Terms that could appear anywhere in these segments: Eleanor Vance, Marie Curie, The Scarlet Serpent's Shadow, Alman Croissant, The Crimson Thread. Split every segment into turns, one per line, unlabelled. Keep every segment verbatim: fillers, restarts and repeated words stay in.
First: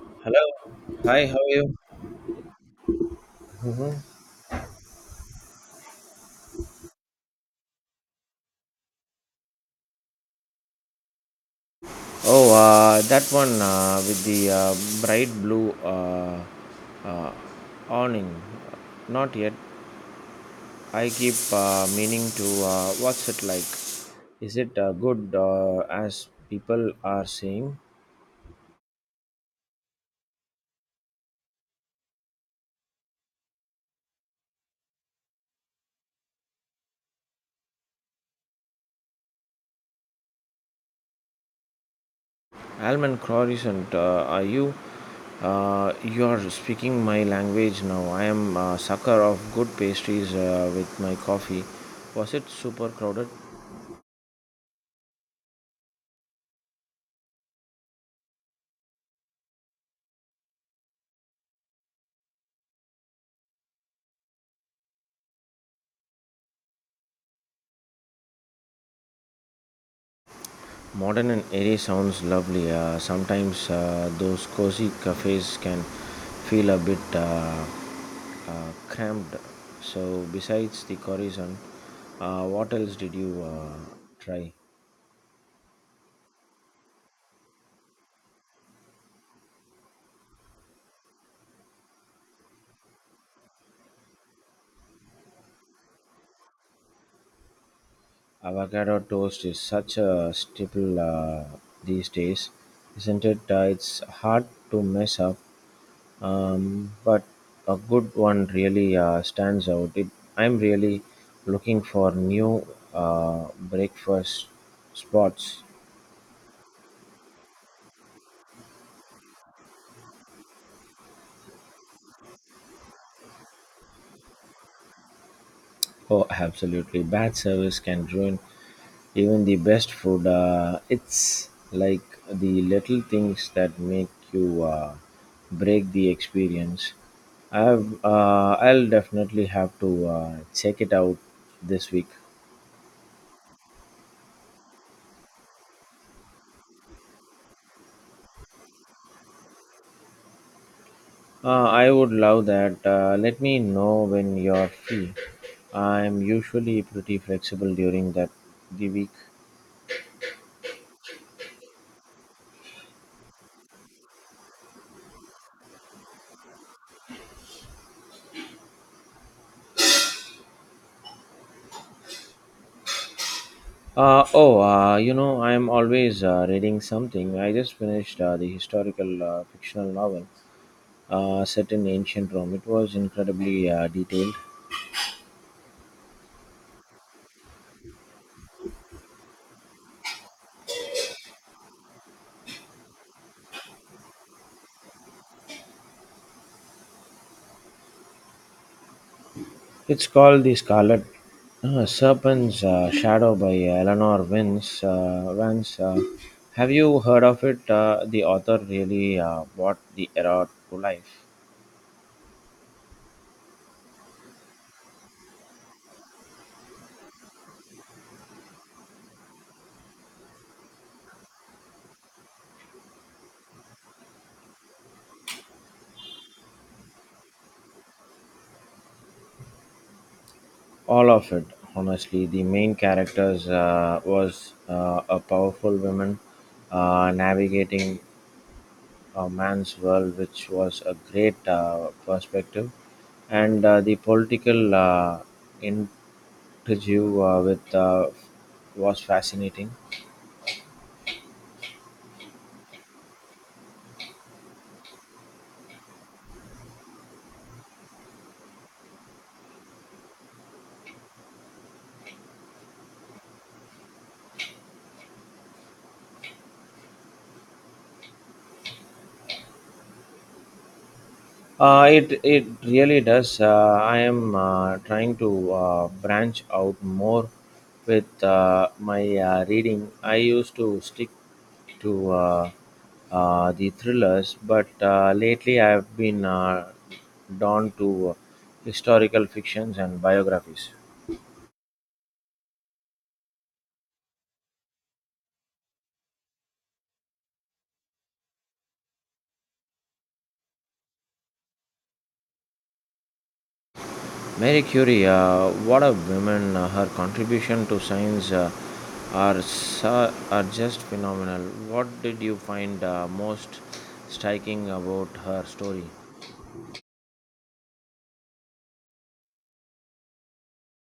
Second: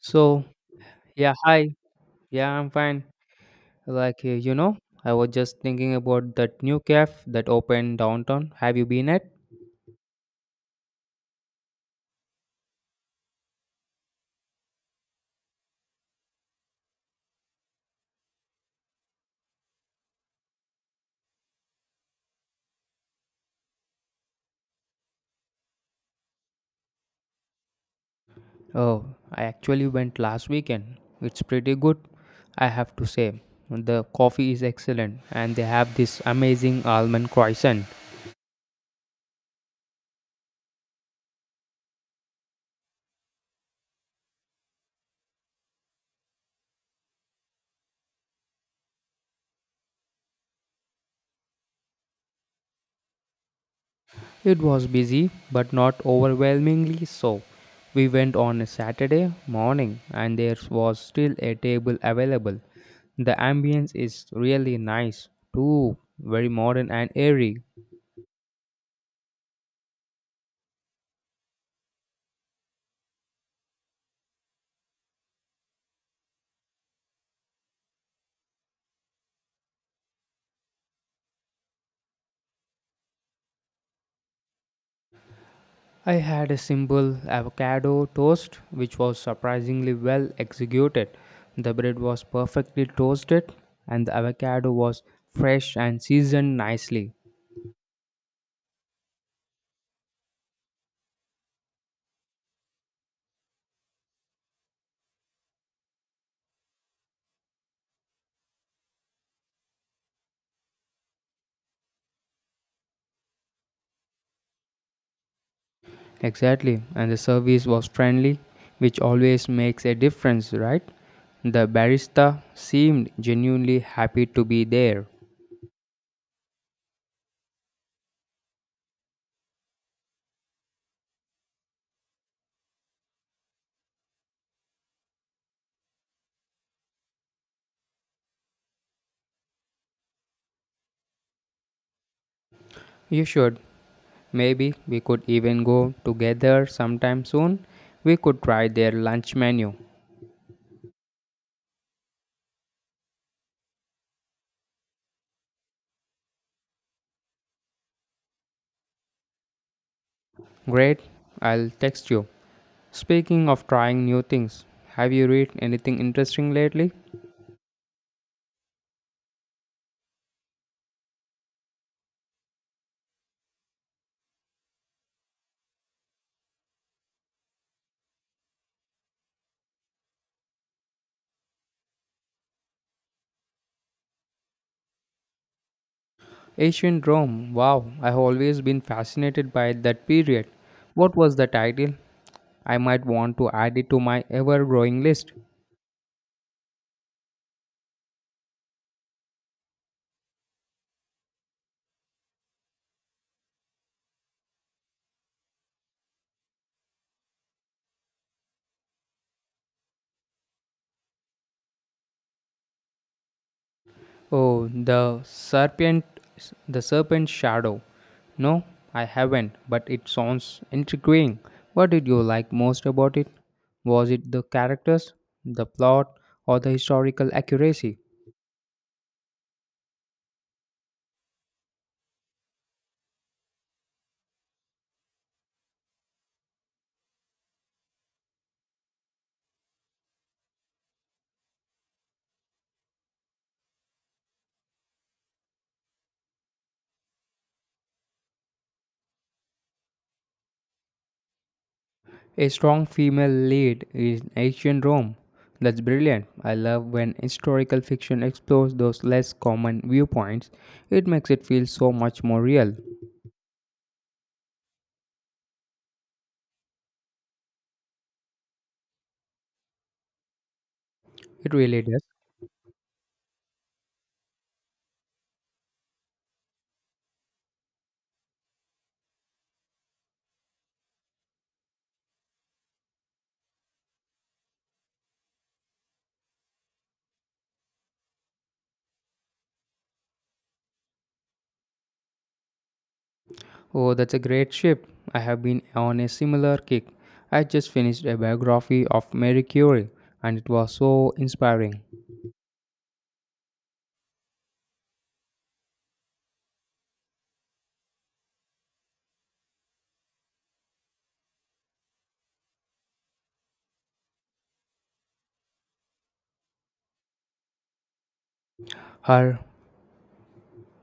So,
Hello. Hi,
yeah,
how are you?
hi. Yeah, I'm fine. Like, uh, you know, I was just thinking about that new cafe that opened downtown. Have you been at?
Oh, uh, that one uh, with the uh, bright blue uh, uh, awning. Not yet. I keep uh, meaning to. Uh, what's it like? Is it uh, good uh, as people are saying?
Oh, I actually went last weekend. It's pretty good, I have to say. The coffee is excellent, and they have this amazing almond croissant.
Alman Croissant, uh, are you? Uh, you are speaking my language now. I am a sucker of good pastries uh, with my coffee. Was it super crowded?
It was busy, but not overwhelmingly so. We went on a Saturday morning and there was still a table available. The ambience is really nice, too, very modern and airy.
Modern and airy sounds lovely. Uh, sometimes uh, those cozy cafes can feel a bit uh, uh, cramped. So, besides the horizon, uh, what else did you uh, try?
I had a simple avocado toast which was surprisingly well executed. The bread was perfectly toasted and the avocado was fresh and seasoned nicely.
Avocado toast is such a staple uh, these days, isn't it? Uh, it's hard to mess up. Um, but a good one really uh, stands out. It, I'm really looking for new uh, breakfast spots.
Exactly, and the service was friendly, which always makes a difference, right? The barista seemed genuinely happy to be there.
Oh, absolutely. Bad service can ruin even the best food. Uh, it's like the little things that make you uh, break the experience. I've, uh, I'll definitely have to uh, check it out this week.
You should. Maybe we could even go together sometime soon. We could try their lunch menu.
Uh, I would love that. Uh, let me know when you're free. I'm usually pretty flexible during that the week.
Great, I'll text you. Speaking of trying new things, have you read anything interesting lately?
Uh, oh, uh, you know, I'm always uh, reading something. I just finished uh, the historical uh, fictional novel uh, set in ancient Rome. It was incredibly uh, detailed.
Ancient Rome. Wow, I've always been fascinated by that period. What was the title? I might want to add it to my ever-growing list.
It's called The Scarlet uh, Serpent's uh, Shadow by Eleanor Vance. Uh, Vance. Uh, have you heard of it? Uh, the author really uh, brought the era to life.
Oh, the serpent, the serpent shadow. No, I haven't, but it sounds intriguing. What did you like most about it? Was it the characters, the plot, or the historical accuracy?
All of it, honestly. The main characters uh, was uh, a powerful woman uh, navigating a man's world, which was a great uh, perspective, and uh, the political uh, interview uh, with uh, was fascinating.
A strong female lead in ancient Rome. That's brilliant. I love when historical fiction explores those less common viewpoints. It makes it feel so much more real. It really
Uh,
does.
it it really does. Uh, I am uh, trying to uh, branch out more with uh, my uh, reading. I used to stick to uh, uh, the thrillers, but uh, lately I've been uh, drawn to historical fictions and biographies.
Oh, that's a great shift. I have been on a similar kick. I just finished a biography of Marie Curie and it was so inspiring.
Marie Curie, uh, what a woman! uh, her contribution to science uh, are su- are just phenomenal. What did you find uh, most striking about her story?
Her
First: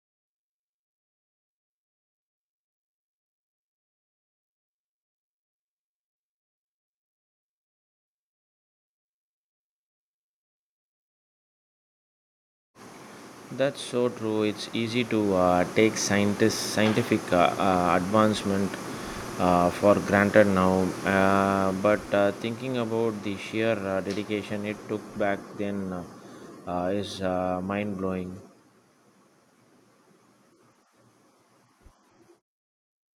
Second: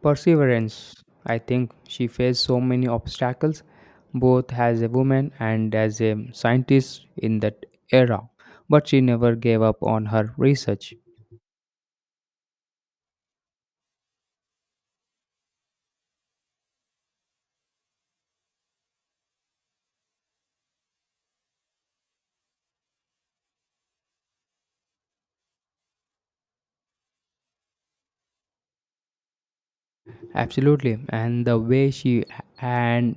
Perseverance. I think she faced so many obstacles, both as a woman and as a scientist in that era, but she never gave up on her research.
That's so true. It's easy to uh, take scientist scientific uh, uh, advancement uh, for granted now, uh, but uh, thinking about the sheer uh, dedication it took back then uh, uh, is uh, mind blowing.
Absolutely, and the way she and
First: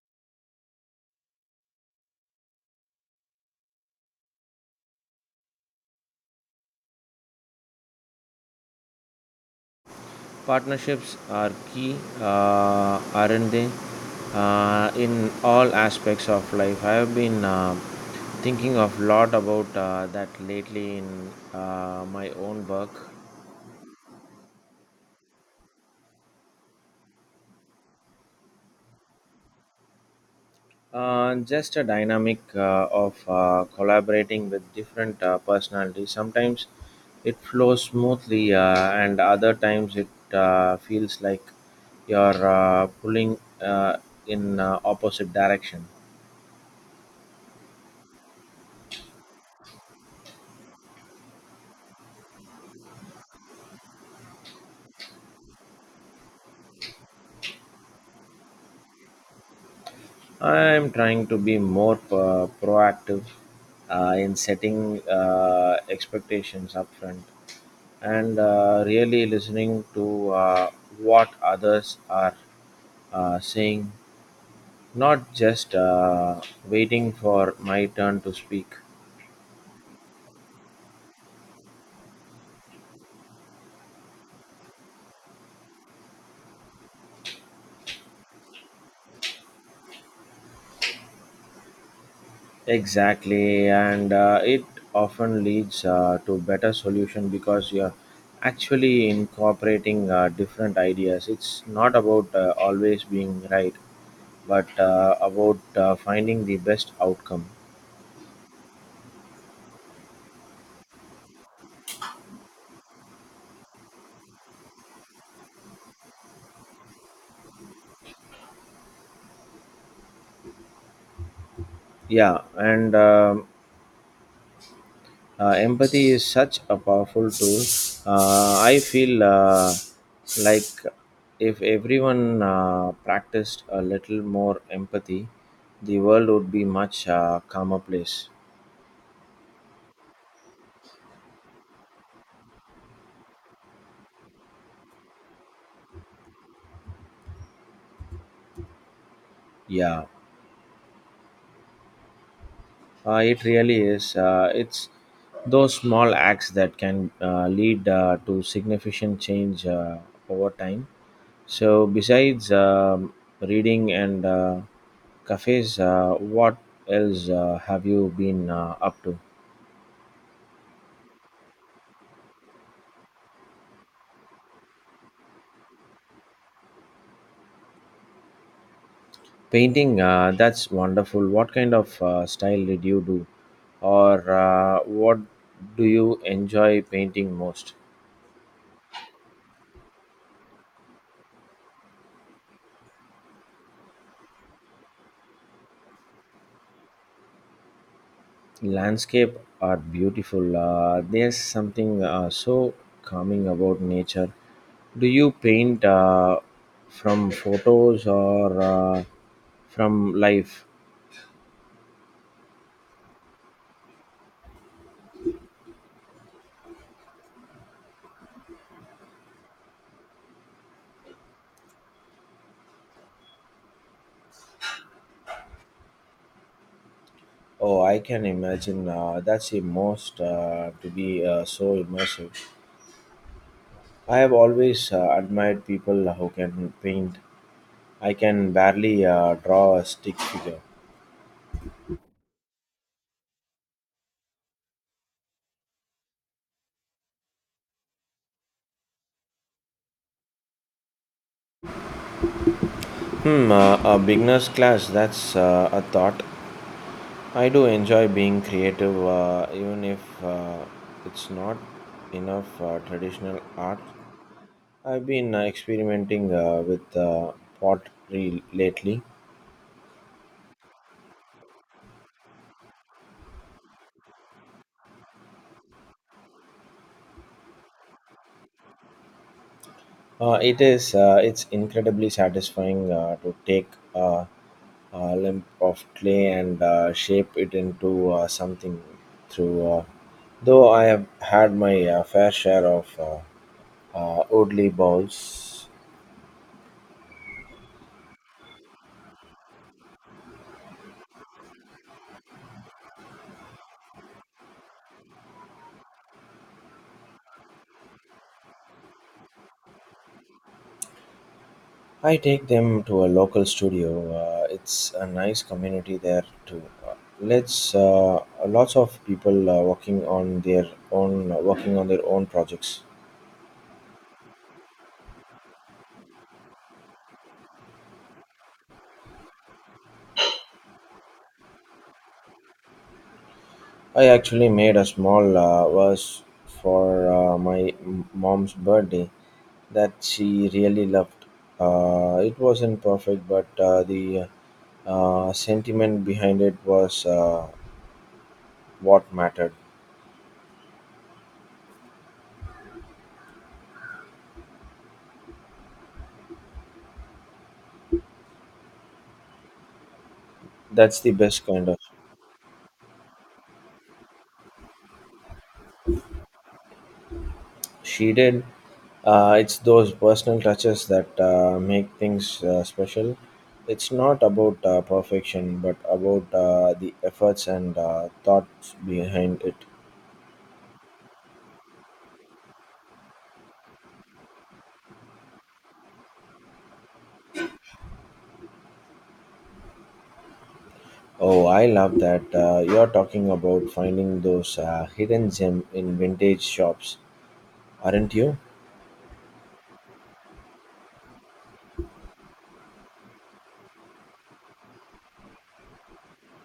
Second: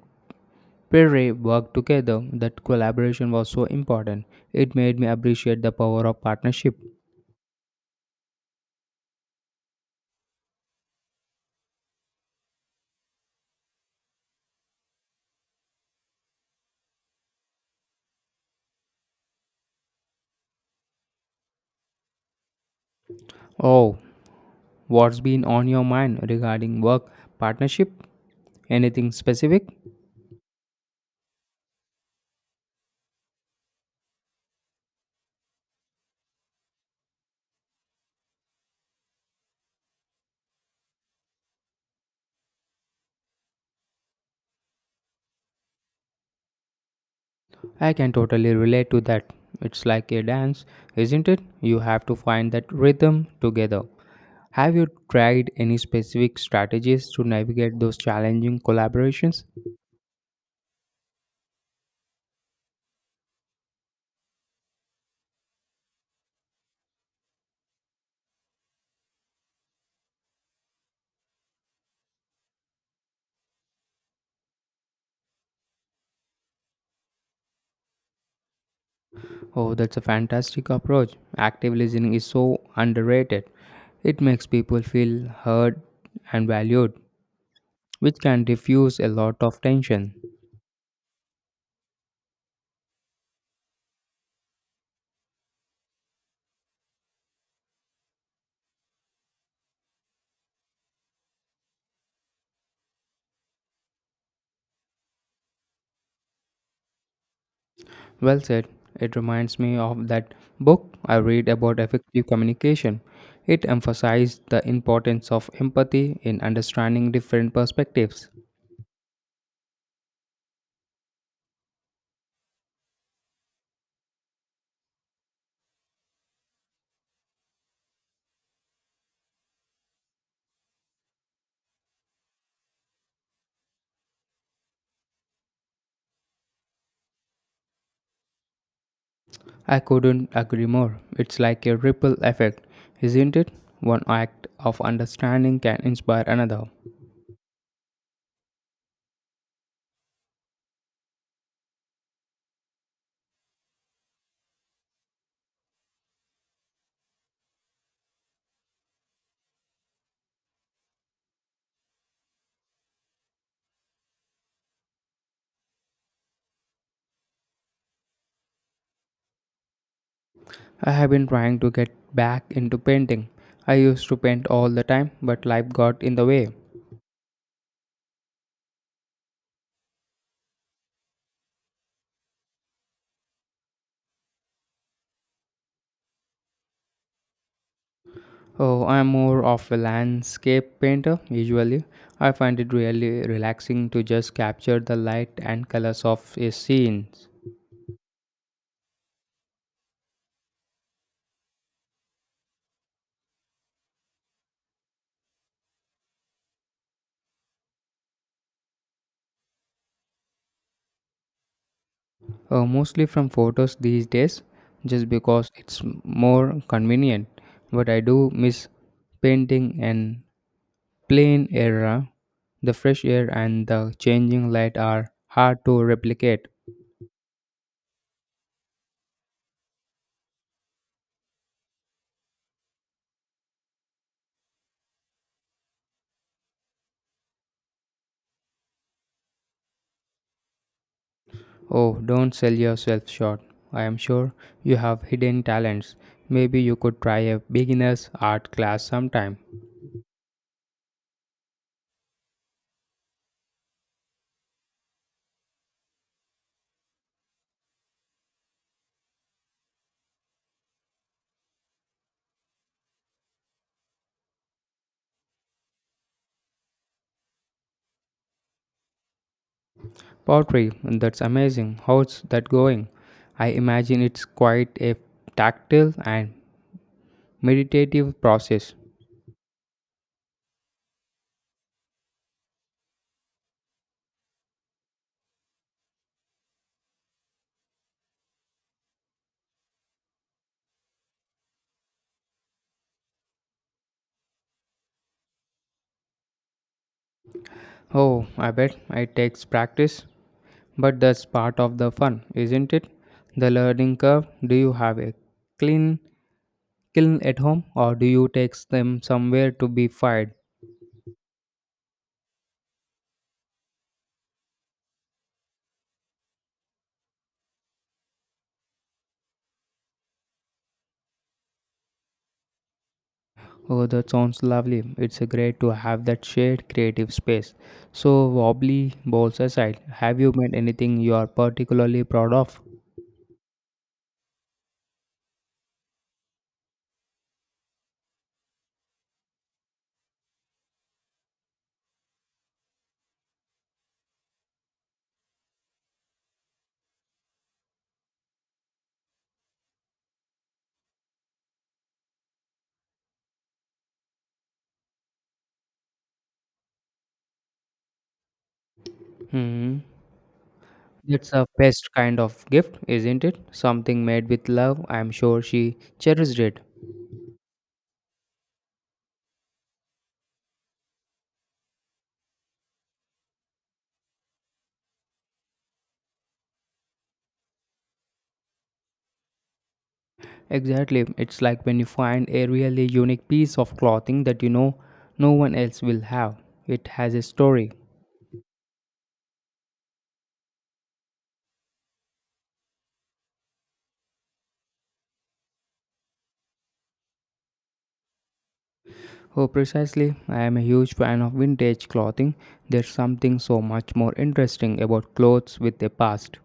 Perry worked together, that collaboration was so important. It made me appreciate the power of partnership.
Partnerships are key, uh, aren't they? Uh, in all aspects of life. I have been uh, thinking a lot about uh, that lately in uh, my own work.
Oh, what's been on your mind regarding work partnership? Anything specific?
Uh, just a dynamic uh, of uh, collaborating with different uh, personalities. Sometimes it flows smoothly, uh, and other times it uh, feels like you're uh, pulling uh, in uh, opposite direction.
I can totally relate to that. It's like a dance, isn't it? You have to find that rhythm together. Have you tried any specific strategies to navigate those challenging collaborations?
I'm trying to be more uh, proactive uh, in setting uh, expectations upfront and uh, really listening to uh, what others are uh, saying, not just uh, waiting for my turn to speak.
Oh, that's a fantastic approach. Active listening is so underrated. It makes people feel heard and valued, which can diffuse a lot of tension.
Exactly, and uh, it often leads uh, to better solution because you're actually incorporating uh, different ideas. It's not about uh, always being right but uh, about uh, finding the best outcome.
Well said. It reminds me of that book I read about effective communication. It emphasized the importance of empathy in understanding different perspectives.
Yeah, and um uh, empathy is such a powerful tool. Uh, I feel uh, like if everyone uh, practiced a little more empathy, the world would be much uh, calmer place.
I couldn't agree more. It's like a ripple effect, isn't it? One act of understanding can inspire another.
Yeah, uh, it really is. Uh, it's those small acts that can uh, lead uh, to significant change uh, over time. So, besides um, reading and uh, cafes, uh, what else uh, have you been uh, up to?
I have been trying to get back into painting. I used to paint all the time, but life got in the way.
Painting, uh, that's wonderful. What kind of uh, style did you do? Or uh, what do you enjoy painting most?
Oh, I'm more of a landscape painter usually. I find it really relaxing to just capture the light and colors of a scene,
Landscape are beautiful. Uh, there's something uh, so calming about nature. Do you paint uh, from photos or uh, from life?
uh, mostly from photos these days, just because it's m- more convenient. But I do miss painting and plain era. The fresh air and the changing light are hard to replicate.
Oh, I can imagine. Uh, that's the most uh, to be uh, so immersive. I have always uh, admired people who can paint. I can barely uh, draw a stick figure.
Oh, don't sell yourself short. I am sure you have hidden talents. Maybe you could try a beginner's art class sometime.
Hmm, uh, a beginner's class, that's uh, a thought. I do enjoy being creative, uh, even if uh, it's not enough uh, traditional art. I've been uh, experimenting uh, with uh, pottery lately.
Pottery, that's amazing. How's that going? I imagine it's quite a tactile and meditative process.
Uh, it is. Uh, it's incredibly satisfying uh, to take a, a lump of clay and uh, shape it into uh, something. Through, uh, though I have had my uh, fair share of uh, uh, Oodley balls.
Oh, I bet it takes practice, but that's part of the fun, isn't it? The learning curve. Do you have a clean kiln at home or do you take them somewhere to be fired?
I take them to a local studio. Uh, it's a nice community there too. Uh, let's uh, Lots of people uh, working on their own working on their own projects.
Oh, that sounds lovely. It's a great to have that shared creative space. So, wobbly balls aside, have you made anything you are particularly proud of?
I actually made a small uh, vase for uh, my m- mom's birthday that she really loved. Uh, it wasn't perfect, but uh, the uh, sentiment behind it was uh, what mattered.
Hmm.
That's the
It's a
best kind of
best kind of gift, isn't it? Something made with love. I'm sure she cherished it.
She did. Uh, it's those personal touches that uh, make things uh, special. It's not about uh, perfection, but about uh, the efforts and uh, thoughts behind it.
Exactly. It's like when you find a really unique piece of clothing that you know no one else will have. It has a story.
Oh, I love that. Uh, you're talking about finding those uh, hidden gem in vintage shops, aren't you?
Oh, precisely. I am a huge fan of vintage clothing. There's something so much more interesting about clothes with a past.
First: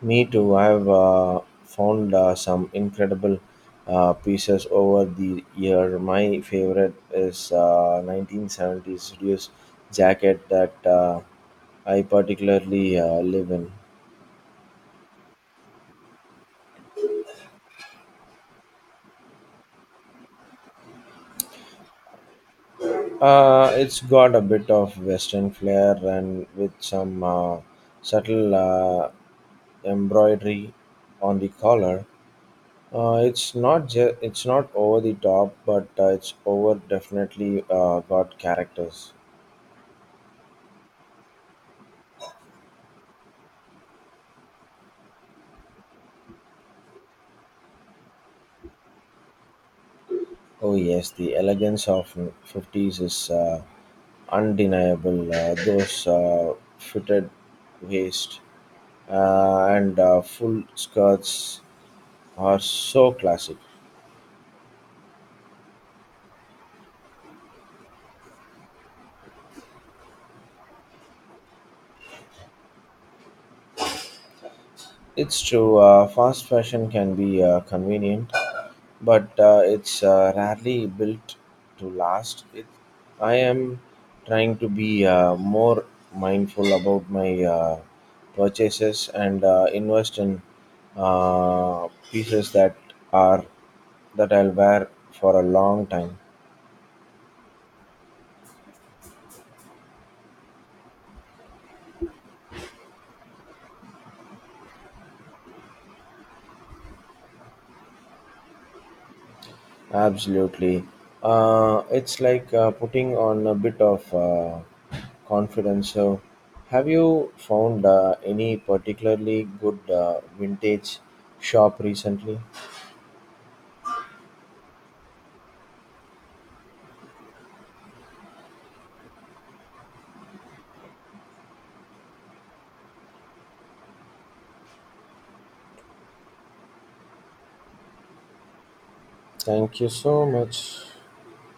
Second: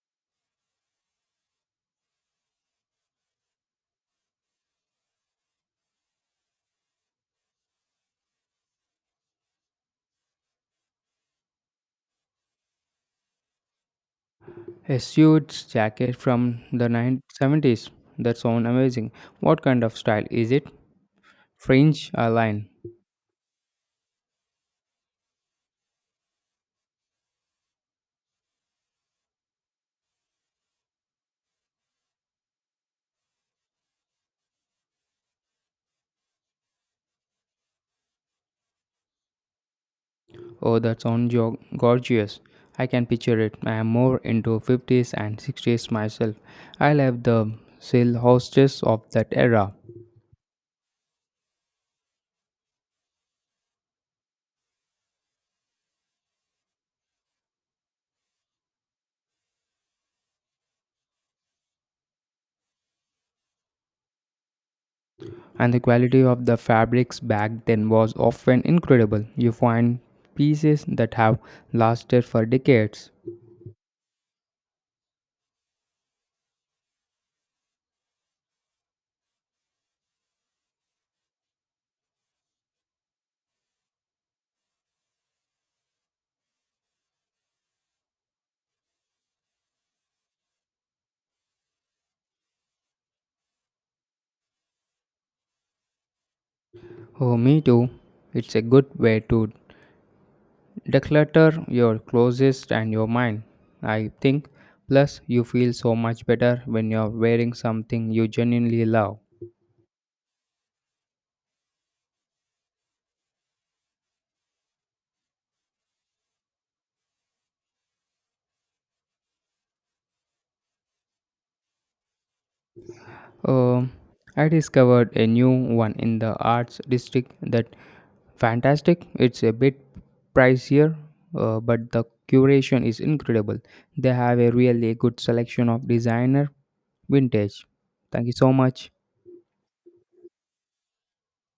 Me too. I've uh, found uh, some incredible uh, pieces over the year. My favorite is uh, nineteen seventies reduced jacket that uh, I particularly uh, live in.
A suit jacket from the nineteen seventies. That sounds amazing. What kind of style is it? Fringe or line?
Uh, it's got a bit of Western flair and with some uh, subtle uh, embroidery on the collar. Uh, it's not ju- it's not over the top, but uh, it's over definitely uh, got characters.
Oh, that sounds jo- gorgeous. I can picture it. I am more into fifties and sixties myself. I love the silhouettes of that era.
Oh yes, the elegance of fifties is uh, undeniable. Uh, those uh, fitted waist uh, and uh, full skirts are so classic.
And the quality of the fabrics back then was often incredible. You find pieces that have lasted for decades.
It's true. Uh, fast fashion can be uh, convenient, but uh, it's uh, rarely built to last. It, I am trying to be uh, more mindful about my uh, purchases and uh, invest in uh, pieces that are that I'll wear for a long time.
Oh, me too. It's a good way to declutter your closest and your mind, I think. Plus, you feel so much better when you're wearing something you genuinely love.
Absolutely. Uh, it's like uh, putting on a bit of uh, confidence. So, have you found uh, any particularly good uh, vintage shop recently?
Um, I discovered a new one in the arts district that fantastic. It's a bit pricier, uh, but the curation is incredible. They have a really good selection of designer vintage. Thank you so much.
Thank you so much.